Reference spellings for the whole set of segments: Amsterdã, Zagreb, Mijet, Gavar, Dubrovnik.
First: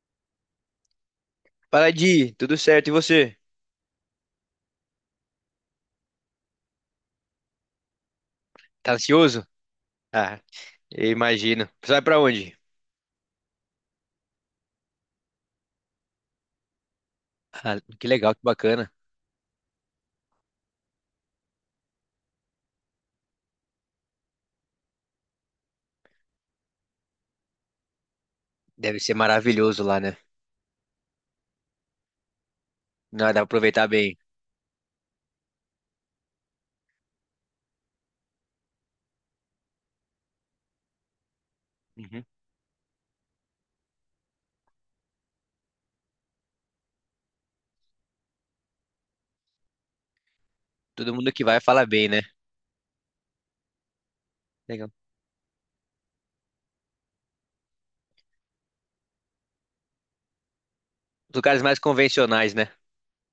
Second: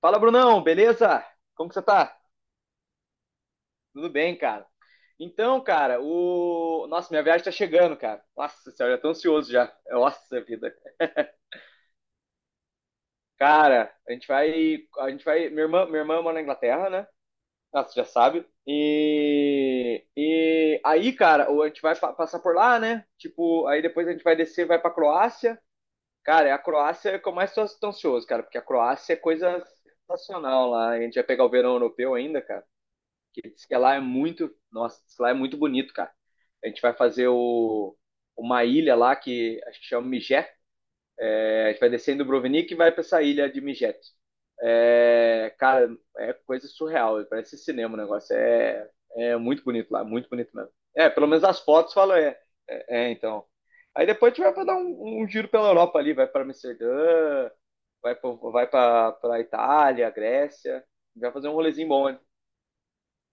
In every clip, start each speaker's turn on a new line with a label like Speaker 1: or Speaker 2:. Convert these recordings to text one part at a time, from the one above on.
Speaker 1: Fala, Brunão, beleza? Como que você
Speaker 2: Fala,
Speaker 1: tá?
Speaker 2: Di, tudo certo? E você?
Speaker 1: Tudo bem, cara. Então, cara, o. Nossa, minha viagem tá chegando, cara. Nossa
Speaker 2: Tá
Speaker 1: senhora, já tô
Speaker 2: ansioso?
Speaker 1: ansioso já.
Speaker 2: Ah,
Speaker 1: Nossa vida.
Speaker 2: eu imagino. Você vai pra onde?
Speaker 1: Cara, a gente vai. A gente vai. Minha irmã mora na Inglaterra, né?
Speaker 2: Ah,
Speaker 1: Ah, você já
Speaker 2: que legal, que
Speaker 1: sabe.
Speaker 2: bacana.
Speaker 1: E. E aí, cara, a gente vai passar por lá, né? Tipo, aí depois a gente vai descer, vai pra Croácia. Cara, é a Croácia que eu mais tô ansioso, cara, porque a
Speaker 2: Deve ser
Speaker 1: Croácia é coisa
Speaker 2: maravilhoso lá, né?
Speaker 1: sensacional lá. A gente vai pegar o verão europeu ainda, cara.
Speaker 2: Não, dá
Speaker 1: Que
Speaker 2: pra
Speaker 1: diz que
Speaker 2: aproveitar
Speaker 1: lá é
Speaker 2: bem.
Speaker 1: muito, nossa, diz que lá é muito bonito, cara. A gente vai fazer o, uma ilha lá que acho que chama Mijet. É, a gente vai descer em
Speaker 2: Uhum.
Speaker 1: Dubrovnik e vai para essa ilha de Mijet. É, cara, é coisa surreal, parece cinema o negócio. É, é muito bonito lá, muito bonito mesmo. É,
Speaker 2: Todo
Speaker 1: pelo
Speaker 2: mundo que
Speaker 1: menos as
Speaker 2: vai fala
Speaker 1: fotos
Speaker 2: bem,
Speaker 1: falam,
Speaker 2: né?
Speaker 1: então. Aí depois a gente vai pra dar um,
Speaker 2: Legal.
Speaker 1: um giro pela Europa ali, vai para Amsterdã, vai para Itália, Grécia, vai
Speaker 2: Os
Speaker 1: fazer um
Speaker 2: lugares mais
Speaker 1: rolezinho bom. Né?
Speaker 2: convencionais, né?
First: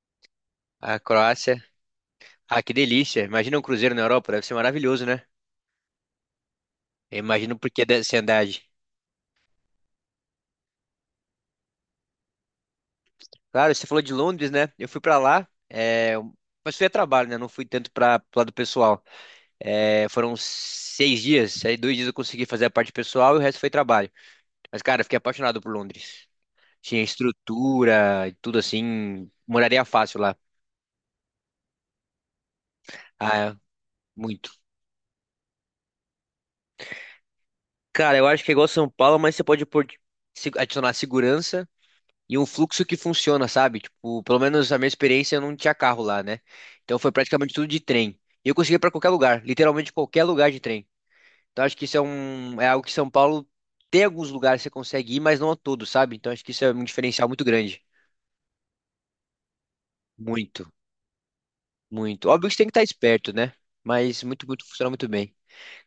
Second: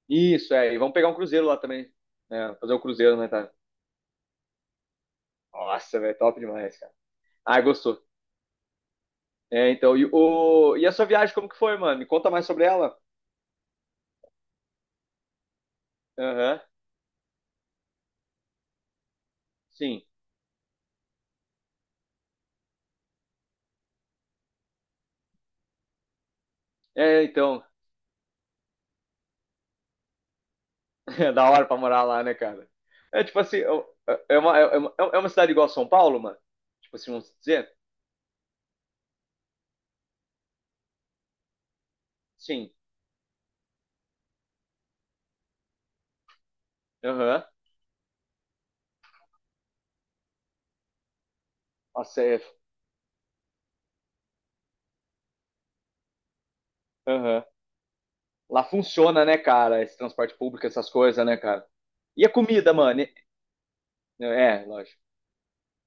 Speaker 1: Isso, é. E
Speaker 2: A
Speaker 1: vamos pegar um cruzeiro
Speaker 2: Croácia.
Speaker 1: lá também. É,
Speaker 2: Ah, que
Speaker 1: fazer um cruzeiro,
Speaker 2: delícia.
Speaker 1: né, tá?
Speaker 2: Imagina um cruzeiro na Europa, deve ser maravilhoso, né?
Speaker 1: Nossa, velho, top demais, cara.
Speaker 2: Eu imagino
Speaker 1: Ah,
Speaker 2: por que dessa
Speaker 1: gostou.
Speaker 2: ansiedade.
Speaker 1: É, então, e, o... e a sua viagem, como que foi, mano? Me conta mais sobre ela.
Speaker 2: Claro, você falou de Londres, né? Eu fui pra lá,
Speaker 1: Aham,
Speaker 2: mas fui a trabalho, né? Não fui tanto pro lado pessoal.
Speaker 1: sim.
Speaker 2: É, foram 6 dias, aí 2 dias eu consegui fazer a parte pessoal e o resto foi trabalho. Mas, cara, eu fiquei apaixonado por Londres. Tinha
Speaker 1: É, então,
Speaker 2: estrutura e tudo assim. Moraria fácil lá.
Speaker 1: é da hora pra morar lá, né, cara? É
Speaker 2: Ah,
Speaker 1: tipo
Speaker 2: é,
Speaker 1: assim, é
Speaker 2: muito.
Speaker 1: uma, é uma cidade igual a São Paulo, mano? Tipo assim, vamos dizer?
Speaker 2: Cara, eu acho que é igual São Paulo, mas você pode adicionar segurança e um
Speaker 1: Sim.
Speaker 2: fluxo que funciona, sabe? Tipo, pelo menos a minha experiência, eu não tinha carro lá, né? Então foi
Speaker 1: Aham.
Speaker 2: praticamente tudo de trem. E eu consegui ir pra qualquer lugar, literalmente qualquer lugar de trem. Então acho que isso é
Speaker 1: Nossa,
Speaker 2: um, é algo que São Paulo tem alguns lugares que você consegue ir, mas não a todos, sabe? Então acho que isso é um diferencial
Speaker 1: aham.
Speaker 2: muito grande.
Speaker 1: Lá funciona, né, cara? Esse transporte público,
Speaker 2: Muito.
Speaker 1: essas coisas, né, cara? E
Speaker 2: Muito.
Speaker 1: a
Speaker 2: Óbvio que você tem que
Speaker 1: comida,
Speaker 2: estar
Speaker 1: mano? E-
Speaker 2: esperto, né? Mas muito, muito,
Speaker 1: É,
Speaker 2: funciona
Speaker 1: lógico.
Speaker 2: muito bem.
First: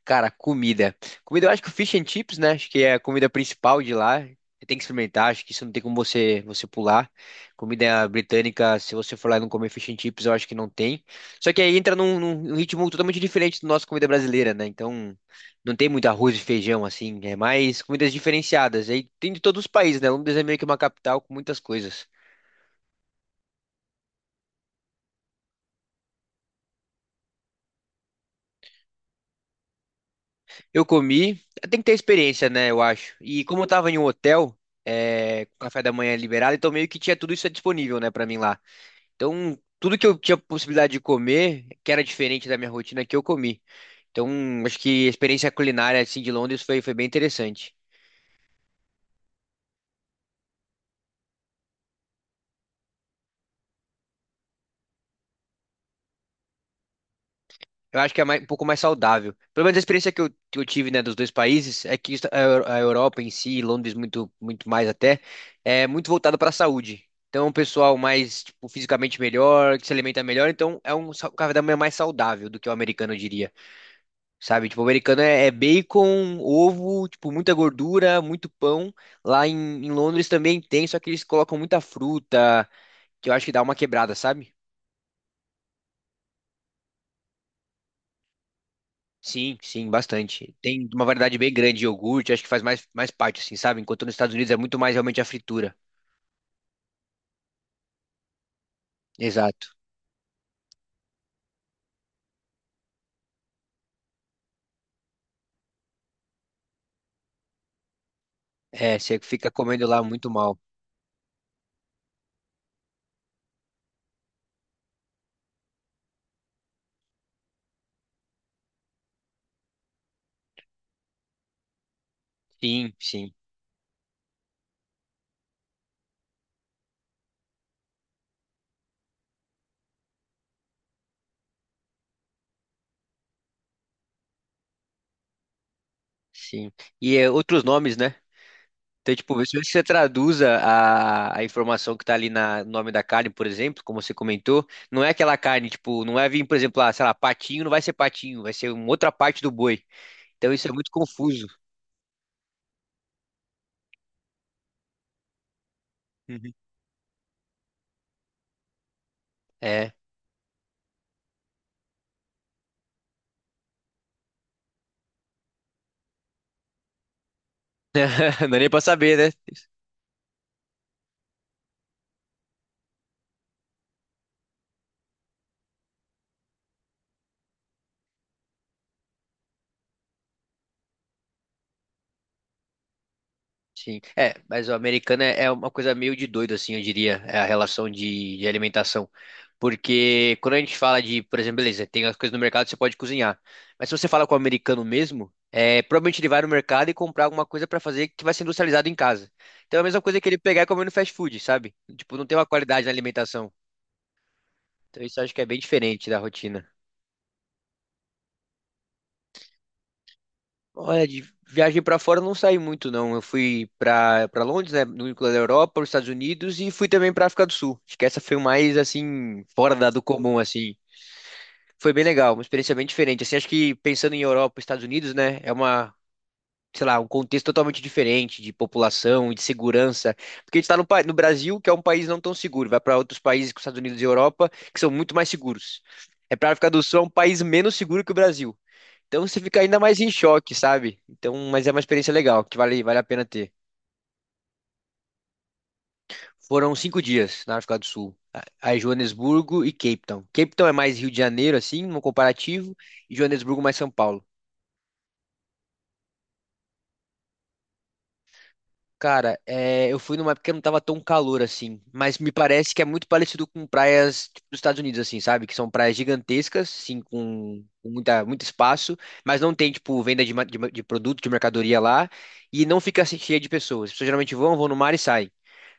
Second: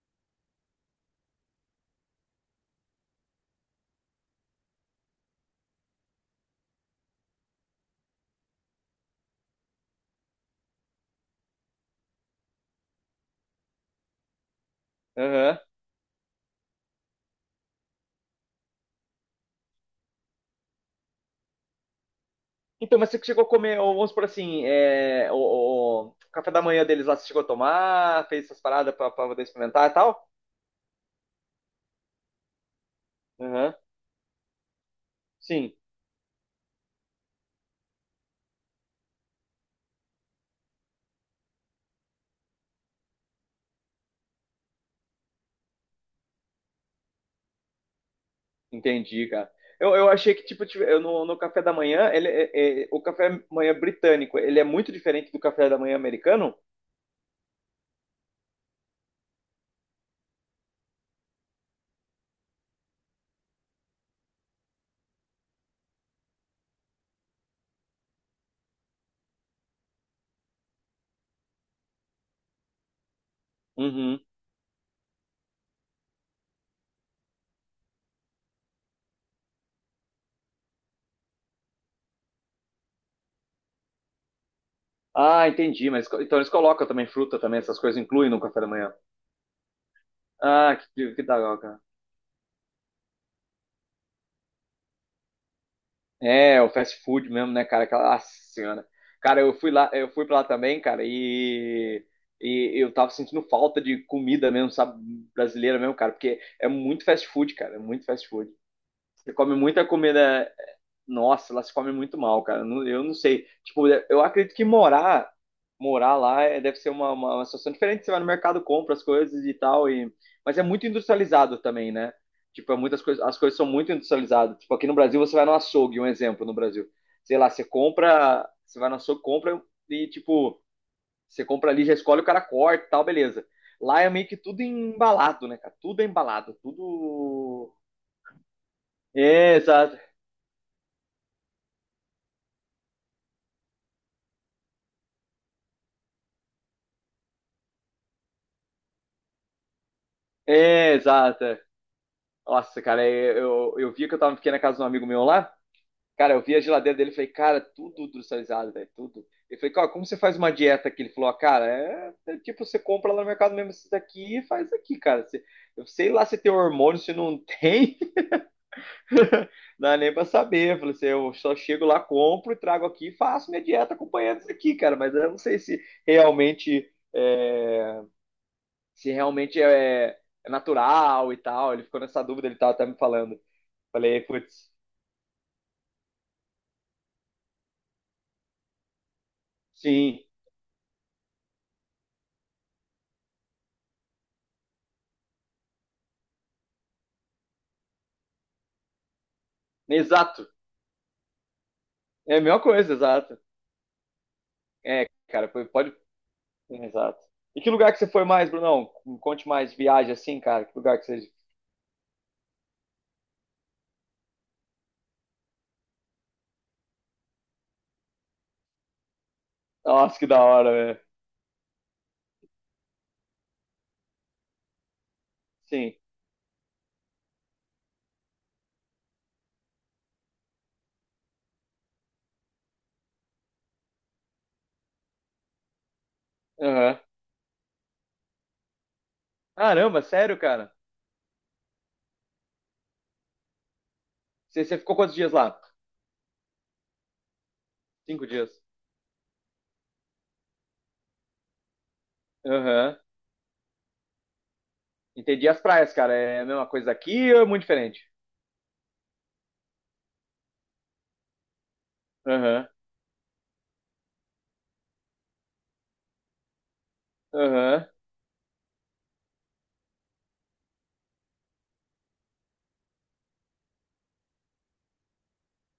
Speaker 2: Cara, comida. Comida, eu acho que o fish and chips, né? Acho que é a comida principal de lá. Você tem que experimentar, acho que isso não tem como você pular. Comida britânica, se você for lá e não comer fish and chips, eu acho que não tem. Só que aí entra num ritmo totalmente diferente do nosso comida brasileira, né? Então,
Speaker 1: Aham.
Speaker 2: não tem muito arroz e feijão, assim. É mais comidas diferenciadas. Aí tem de todos os países, né? Londres é meio que uma capital com muitas coisas.
Speaker 1: Então, mas você chegou a comer, ou vamos por assim, é, o café da manhã deles lá, você chegou a tomar, fez essas paradas pra poder experimentar e tal?
Speaker 2: Eu comi, tem que ter experiência, né, eu acho. E como eu
Speaker 1: Aham.
Speaker 2: tava em um hotel, é, com
Speaker 1: Sim,
Speaker 2: café da manhã liberado, então meio que tinha tudo isso disponível, né, pra mim lá. Então, tudo que eu tinha possibilidade de comer, que era diferente da minha rotina, que eu comi. Então, acho que a experiência culinária, assim, de Londres foi bem interessante.
Speaker 1: entendi, cara. Eu achei que, tipo, eu, no café da manhã, ele, o café da manhã britânico, ele é muito diferente do café da manhã americano?
Speaker 2: Eu acho que é mais um pouco mais saudável. Pelo menos a experiência que eu tive, né, dos dois países é que a a Europa em si, Londres muito, muito mais até, é muito voltada para a saúde. Então, o pessoal mais, tipo, fisicamente melhor, que se alimenta melhor, então é um sa- café da manhã mais saudável do que o americano, eu diria.
Speaker 1: Uhum.
Speaker 2: Sabe? Tipo, o americano é bacon, ovo, tipo, muita gordura, muito pão. Lá em Londres também tem, só que eles colocam muita fruta, que eu acho que dá uma quebrada, sabe?
Speaker 1: Ah, entendi, mas então eles colocam também fruta também, essas coisas incluem no café da manhã.
Speaker 2: Sim, sim, bastante.
Speaker 1: Ah,
Speaker 2: Tem uma
Speaker 1: que
Speaker 2: variedade
Speaker 1: da
Speaker 2: bem
Speaker 1: hora,
Speaker 2: grande
Speaker 1: cara.
Speaker 2: de iogurte, acho que faz mais parte, assim, sabe? Enquanto nos Estados Unidos é muito mais realmente a fritura.
Speaker 1: É, o fast food mesmo, né, cara? Aquela nossa senhora. Cara, eu
Speaker 2: Exato.
Speaker 1: fui lá, eu fui pra lá também, cara, e eu tava sentindo falta de comida mesmo, sabe? Brasileira mesmo, cara, porque é muito fast food, cara, é muito fast food.
Speaker 2: É, você
Speaker 1: Você
Speaker 2: fica
Speaker 1: come muita
Speaker 2: comendo lá muito
Speaker 1: comida.
Speaker 2: mal.
Speaker 1: Nossa, lá se come muito mal, cara. Não- Eu não sei. Tipo, eu acredito que morar, morar lá é- deve ser uma, uma situação diferente. Você vai no mercado, compra as coisas e tal. E... Mas é muito industrializado também, né? Tipo, é
Speaker 2: Sim,
Speaker 1: muitas coisas,
Speaker 2: sim,
Speaker 1: as coisas são muito industrializadas. Tipo, aqui no Brasil você vai no açougue, um exemplo no Brasil. Sei lá, você compra, você vai no açougue, compra e tipo, você compra ali, já escolhe, o cara corta e tal, beleza. Lá é meio que tudo embalado, né, cara? Tudo é embalado,
Speaker 2: sim. E é, outros
Speaker 1: tudo.
Speaker 2: nomes, né? Então, tipo, se
Speaker 1: É,
Speaker 2: você
Speaker 1: exato.
Speaker 2: traduza a informação que tá ali na, no nome da carne, por exemplo, como você comentou, não é aquela carne, tipo, não é vir, por exemplo, lá, sei lá, patinho, não vai ser patinho, vai ser uma outra parte do boi. Então isso é muito
Speaker 1: É,
Speaker 2: confuso.
Speaker 1: exata. Nossa, cara, é, eu vi que eu tava fiquei na casa de um amigo meu lá. Cara, eu
Speaker 2: Uhum.
Speaker 1: vi a geladeira dele e falei, cara, tudo industrializado, velho, tudo. Eu falei, cara,
Speaker 2: É,
Speaker 1: como você faz uma dieta aqui? Ele falou, ah, cara, é tipo, você compra lá no mercado mesmo isso daqui e faz aqui, cara. Você- eu sei lá se tem hormônio, se não tem,
Speaker 2: não é nem pra saber, né?
Speaker 1: não dá nem pra saber. Eu falei assim, eu só chego lá, compro e trago aqui e faço minha dieta acompanhando isso aqui, cara. Mas eu não sei se realmente é, se realmente é, é natural e tal. Ele ficou nessa dúvida, ele tava até me falando.
Speaker 2: Sim,
Speaker 1: Falei,
Speaker 2: é, mas
Speaker 1: putz,
Speaker 2: o americano é uma coisa meio de doido, assim, eu diria, é a relação de alimentação.
Speaker 1: sim,
Speaker 2: Porque quando a gente fala de, por exemplo, beleza, tem as coisas no mercado, você pode cozinhar. Mas se você fala com o americano mesmo, é, provavelmente ele vai no mercado e comprar alguma coisa pra fazer que vai ser industrializado em casa. Então é a mesma coisa que ele
Speaker 1: exato.
Speaker 2: pegar e comer no fast food, sabe? Tipo, não tem
Speaker 1: É a
Speaker 2: uma
Speaker 1: mesma
Speaker 2: qualidade na
Speaker 1: coisa, exato.
Speaker 2: alimentação. Então
Speaker 1: É,
Speaker 2: isso eu acho que é
Speaker 1: cara,
Speaker 2: bem
Speaker 1: foi- pode.
Speaker 2: diferente da rotina.
Speaker 1: Exato. E que lugar que você foi mais, Brunão? Me conte mais viagem assim, cara. Que lugar que
Speaker 2: Olha, de
Speaker 1: você.
Speaker 2: viagem pra fora eu não saí muito, não. Eu fui para Londres, né, no núcleo da Europa, os Estados Unidos e fui também para África do Sul. Acho que essa foi mais assim fora do
Speaker 1: Nossa, que
Speaker 2: comum,
Speaker 1: da hora,
Speaker 2: assim.
Speaker 1: velho.
Speaker 2: Foi bem legal, uma experiência bem diferente. Assim, acho que pensando em Europa, Estados Unidos, né, é uma,
Speaker 1: Sim.
Speaker 2: sei lá, um contexto totalmente diferente de população, de segurança, porque a gente tá no, pa- no Brasil, que é um país não tão seguro. Vai para outros países, como Estados Unidos e Europa, que são muito mais seguros. É para África do
Speaker 1: Aham.
Speaker 2: Sul, é um país menos seguro que o Brasil. Então você fica ainda mais
Speaker 1: Caramba,
Speaker 2: em
Speaker 1: sério,
Speaker 2: choque,
Speaker 1: cara?
Speaker 2: sabe? Então, mas é uma experiência legal, que vale a pena ter.
Speaker 1: Você ficou quantos dias lá?
Speaker 2: Foram 5 dias na África do Sul,
Speaker 1: Cinco dias.
Speaker 2: aí Joanesburgo e Cape Town. Cape Town é mais Rio de Janeiro, assim, no comparativo,
Speaker 1: Aham.
Speaker 2: e Joanesburgo mais São Paulo.
Speaker 1: Entendi as praias, cara. É a mesma coisa aqui ou é muito diferente?
Speaker 2: Cara, é, eu fui numa época que não tava tão calor assim, mas me
Speaker 1: Aham.
Speaker 2: parece que é muito parecido com praias tipo, dos Estados Unidos, assim, sabe? Que são praias gigantescas, sim,
Speaker 1: Aham.
Speaker 2: com muita, muito espaço, mas não tem, tipo, venda de produto, de mercadoria lá, e não fica assim, cheia de pessoas. As pessoas geralmente vão no mar e saem.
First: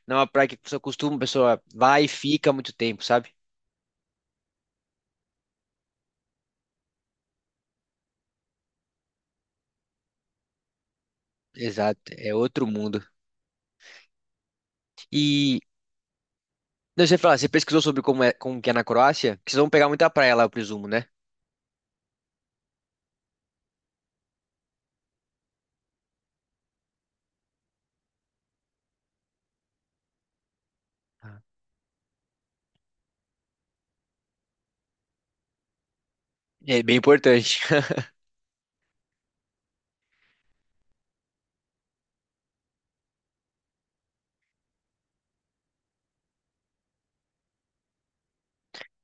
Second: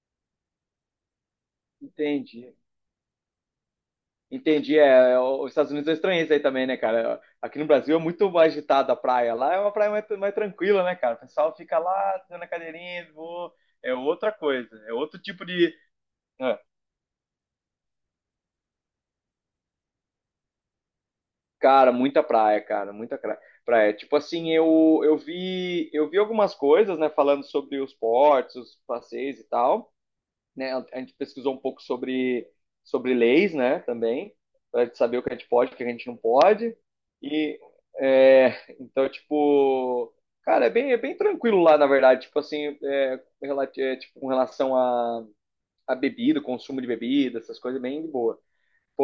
Speaker 2: Não é uma praia que a pessoa costuma, a pessoa vai e fica
Speaker 1: Entendi.
Speaker 2: muito tempo, sabe?
Speaker 1: Entendi, os Estados Unidos eu estranhei aí também, né, cara? Aqui no Brasil é muito mais agitada a praia. Lá é uma praia mais, mais tranquila, né, cara? O pessoal fica
Speaker 2: Exato,
Speaker 1: lá,
Speaker 2: é
Speaker 1: fazendo a
Speaker 2: outro mundo.
Speaker 1: cadeirinha, vou... é outra coisa, é outro tipo
Speaker 2: E
Speaker 1: de... É.
Speaker 2: não, você fala, você pesquisou sobre como é, como que é na Croácia? Porque vocês vão pegar muita praia lá, eu presumo, né?
Speaker 1: Cara, muita praia, cara, praia. Tipo assim, eu vi algumas coisas, né, falando sobre os portos, os passeios e tal. Né? A gente
Speaker 2: Ah.
Speaker 1: pesquisou um pouco sobre, sobre leis, né? Também, para saber o que a gente pode, o que a gente não pode.
Speaker 2: É bem
Speaker 1: E,
Speaker 2: importante.
Speaker 1: é, então, tipo, cara, é bem tranquilo lá, na verdade. Tipo assim, é, é, tipo, com relação a bebida, consumo de bebida, essas coisas, bem de boa.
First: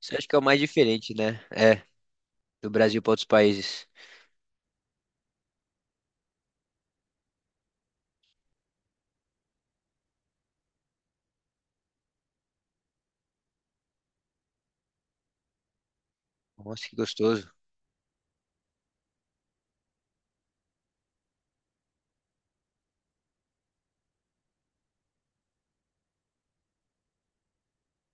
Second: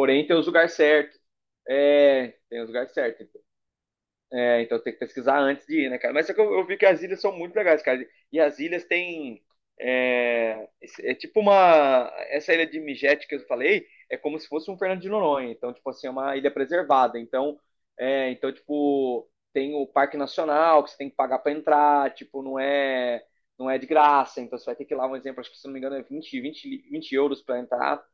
Speaker 2: Isso eu acho que
Speaker 1: tem
Speaker 2: é o
Speaker 1: os
Speaker 2: mais
Speaker 1: lugares
Speaker 2: diferente,
Speaker 1: certos.
Speaker 2: né? É,
Speaker 1: É, tem os
Speaker 2: do
Speaker 1: lugares
Speaker 2: Brasil para outros
Speaker 1: certos.
Speaker 2: países.
Speaker 1: É, então tem que pesquisar antes de ir, né, cara? Mas só que eu vi que as ilhas são muito legais, cara. E as ilhas têm. É, é tipo uma. Essa ilha de Migete que eu falei é como se fosse um Fernando de Noronha. Então, tipo assim, é uma ilha
Speaker 2: Nossa, que
Speaker 1: preservada.
Speaker 2: gostoso.
Speaker 1: Então, é, então tipo, tem o Parque Nacional que você tem que pagar pra entrar. Tipo, não é, não é de graça. Então, você vai ter que ir lá, um exemplo, acho que se não me engano é 20 euros pra entrar.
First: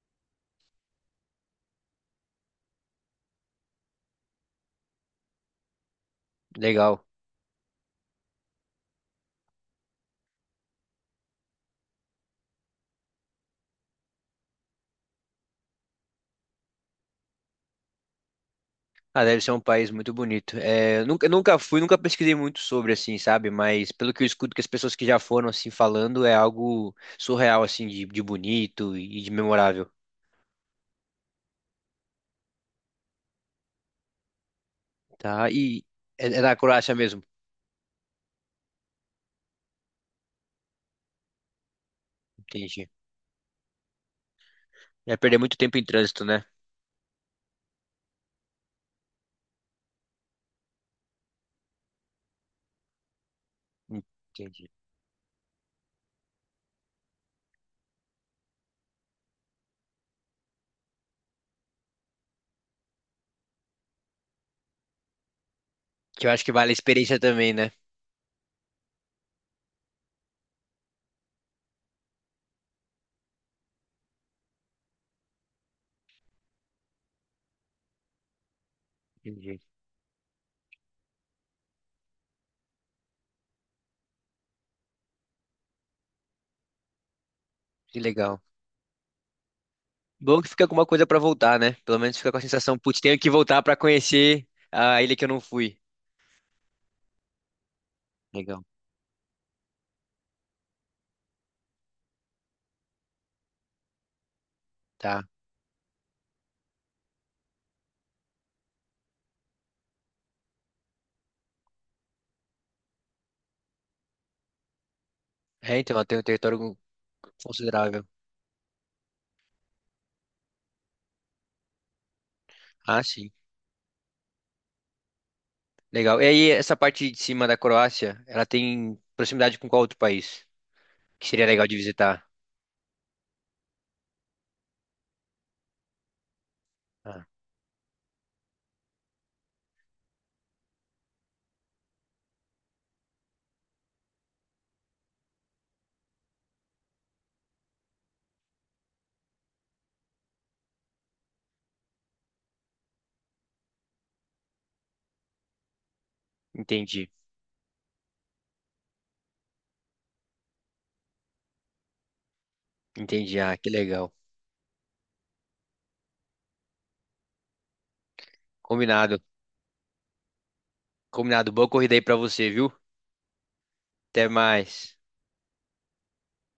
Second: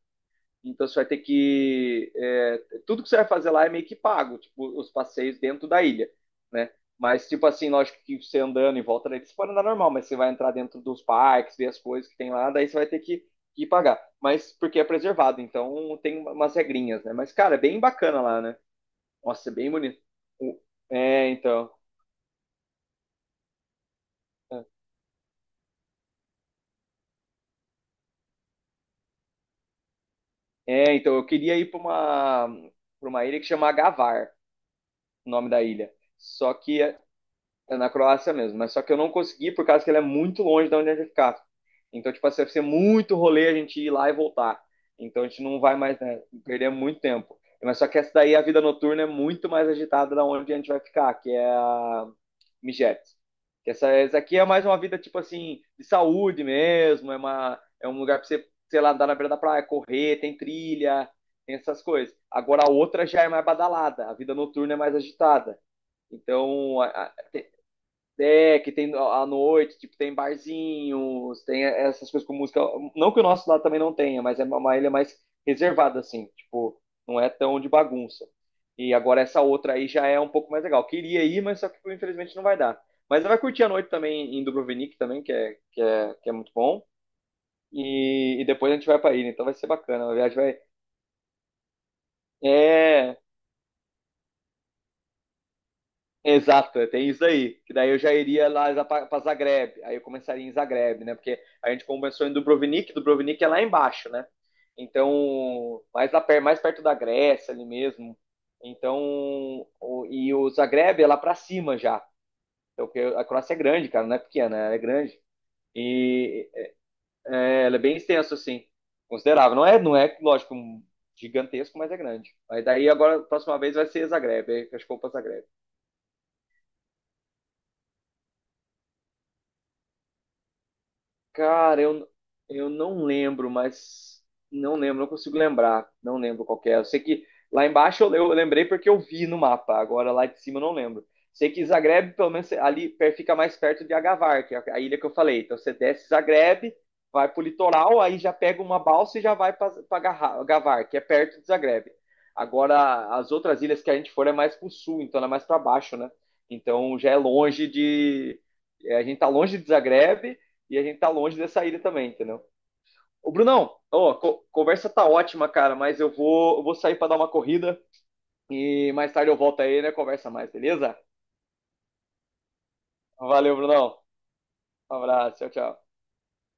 Speaker 1: Então você vai ter que. É, tudo que você vai fazer lá é meio que pago, tipo, os passeios dentro da ilha, né?
Speaker 2: Legal.
Speaker 1: Mas, tipo assim, lógico que você andando em volta daí, você pode andar normal, mas você vai entrar dentro dos parques, ver as coisas que tem lá, daí você vai ter que pagar. Mas porque é preservado, então tem umas regrinhas, né? Mas, cara, é bem bacana lá, né?
Speaker 2: Ah, deve
Speaker 1: Nossa,
Speaker 2: ser
Speaker 1: é
Speaker 2: um
Speaker 1: bem
Speaker 2: país
Speaker 1: bonito.
Speaker 2: muito bonito.
Speaker 1: O-
Speaker 2: É, eu nunca,
Speaker 1: É,
Speaker 2: nunca
Speaker 1: então.
Speaker 2: fui, nunca pesquisei muito sobre, assim, sabe? Mas pelo que eu escuto que as pessoas que já foram, assim, falando, é algo surreal, assim, de bonito e de memorável.
Speaker 1: É, então, eu queria ir para uma ilha que chama Gavar, o
Speaker 2: Tá,
Speaker 1: nome da
Speaker 2: e
Speaker 1: ilha.
Speaker 2: é
Speaker 1: Só
Speaker 2: na
Speaker 1: que
Speaker 2: Croácia mesmo.
Speaker 1: é na Croácia mesmo, mas só que eu não consegui por causa que ele é muito longe da onde a gente ficava. Então, tipo assim, vai ser
Speaker 2: Entendi.
Speaker 1: muito rolê a gente ir lá e voltar.
Speaker 2: Vai
Speaker 1: Então a
Speaker 2: perder
Speaker 1: gente
Speaker 2: muito
Speaker 1: não vai
Speaker 2: tempo em
Speaker 1: mais, né?
Speaker 2: trânsito, né?
Speaker 1: Perder muito tempo. Mas só que essa daí, a vida noturna é muito mais agitada da onde a gente vai ficar, que é a Mijet. Que essa aqui é mais
Speaker 2: Entendi.
Speaker 1: uma vida, tipo assim, de saúde mesmo, é, uma, é um lugar pra você, sei lá, andar na beira da praia, correr, tem trilha, tem essas coisas. Agora a outra já é mais badalada, a vida noturna é mais agitada.
Speaker 2: Que eu acho que vale a
Speaker 1: Então, a,
Speaker 2: experiência também, né?
Speaker 1: é, que tem à noite, tipo, tem barzinhos, tem essas coisas com música. Não que o nosso lado também não tenha, mas é uma ilha mais reservada, assim, tipo, não é tão de bagunça. E agora essa
Speaker 2: Entendi.
Speaker 1: outra aí já é um pouco mais legal. Queria ir, mas só que tipo, infelizmente não vai dar. Mas vai curtir a noite também em Dubrovnik também, que é muito bom.
Speaker 2: Que legal.
Speaker 1: E depois a gente vai pra ilha, então vai ser bacana. A viagem
Speaker 2: Bom que
Speaker 1: vai.
Speaker 2: fica alguma coisa pra voltar, né? Pelo menos fica com a sensação, putz,
Speaker 1: É,
Speaker 2: tenho que voltar pra conhecer a ilha que eu não fui.
Speaker 1: exato, é, tem isso aí. Que daí eu já iria
Speaker 2: Legal.
Speaker 1: lá para Zagreb. Aí eu começaria em Zagreb, né? Porque a gente começou em Dubrovnik, Dubrovnik é lá embaixo, né?
Speaker 2: Tá.
Speaker 1: Então, mais, lá, mais perto da Grécia ali mesmo. Então, e o Zagreb é lá para cima já. Então, porque a Croácia é grande, cara, não é pequena, ela é grande.
Speaker 2: É, então, ela tem um
Speaker 1: E
Speaker 2: território
Speaker 1: é, ela é bem
Speaker 2: considerável.
Speaker 1: extensa assim, considerável. Não é, não é, lógico, um gigantesco, mas é grande. Aí daí
Speaker 2: Ah,
Speaker 1: agora, a
Speaker 2: sim.
Speaker 1: próxima vez vai ser Zagreb. Aí acho que eu vou para Zagreb.
Speaker 2: Legal. E aí, essa parte de cima da Croácia, ela tem proximidade com qual outro país? Que seria legal de
Speaker 1: Cara,
Speaker 2: visitar?
Speaker 1: eu não lembro, mas não lembro, não consigo lembrar. Não lembro qual que é. Eu sei que
Speaker 2: Ah,
Speaker 1: lá embaixo eu lembrei porque eu vi no mapa, agora lá de cima eu não lembro. Sei que Zagreb, pelo menos ali fica mais perto de Agavar, que é a ilha que eu falei. Então você desce Zagreb, vai pro litoral, aí já pega uma balsa e já vai para Agavar, que é perto de Zagreb. Agora, as outras ilhas que a gente for é mais pro sul, então ela é mais para baixo, né? Então
Speaker 2: entendi.
Speaker 1: já é longe de. É, a gente tá longe de Zagreb e a gente tá longe dessa ilha também, entendeu? Ô,
Speaker 2: Entendi. Ah, que
Speaker 1: Brunão,
Speaker 2: legal.
Speaker 1: ó, conversa tá ótima, cara, mas eu vou sair pra dar uma corrida e mais
Speaker 2: Combinado.
Speaker 1: tarde eu volto aí, né? Conversa mais, beleza?
Speaker 2: Combinado. Boa corrida aí pra você, viu?
Speaker 1: Valeu, Brunão.
Speaker 2: Até
Speaker 1: Um
Speaker 2: mais.
Speaker 1: abraço, tchau, tchau.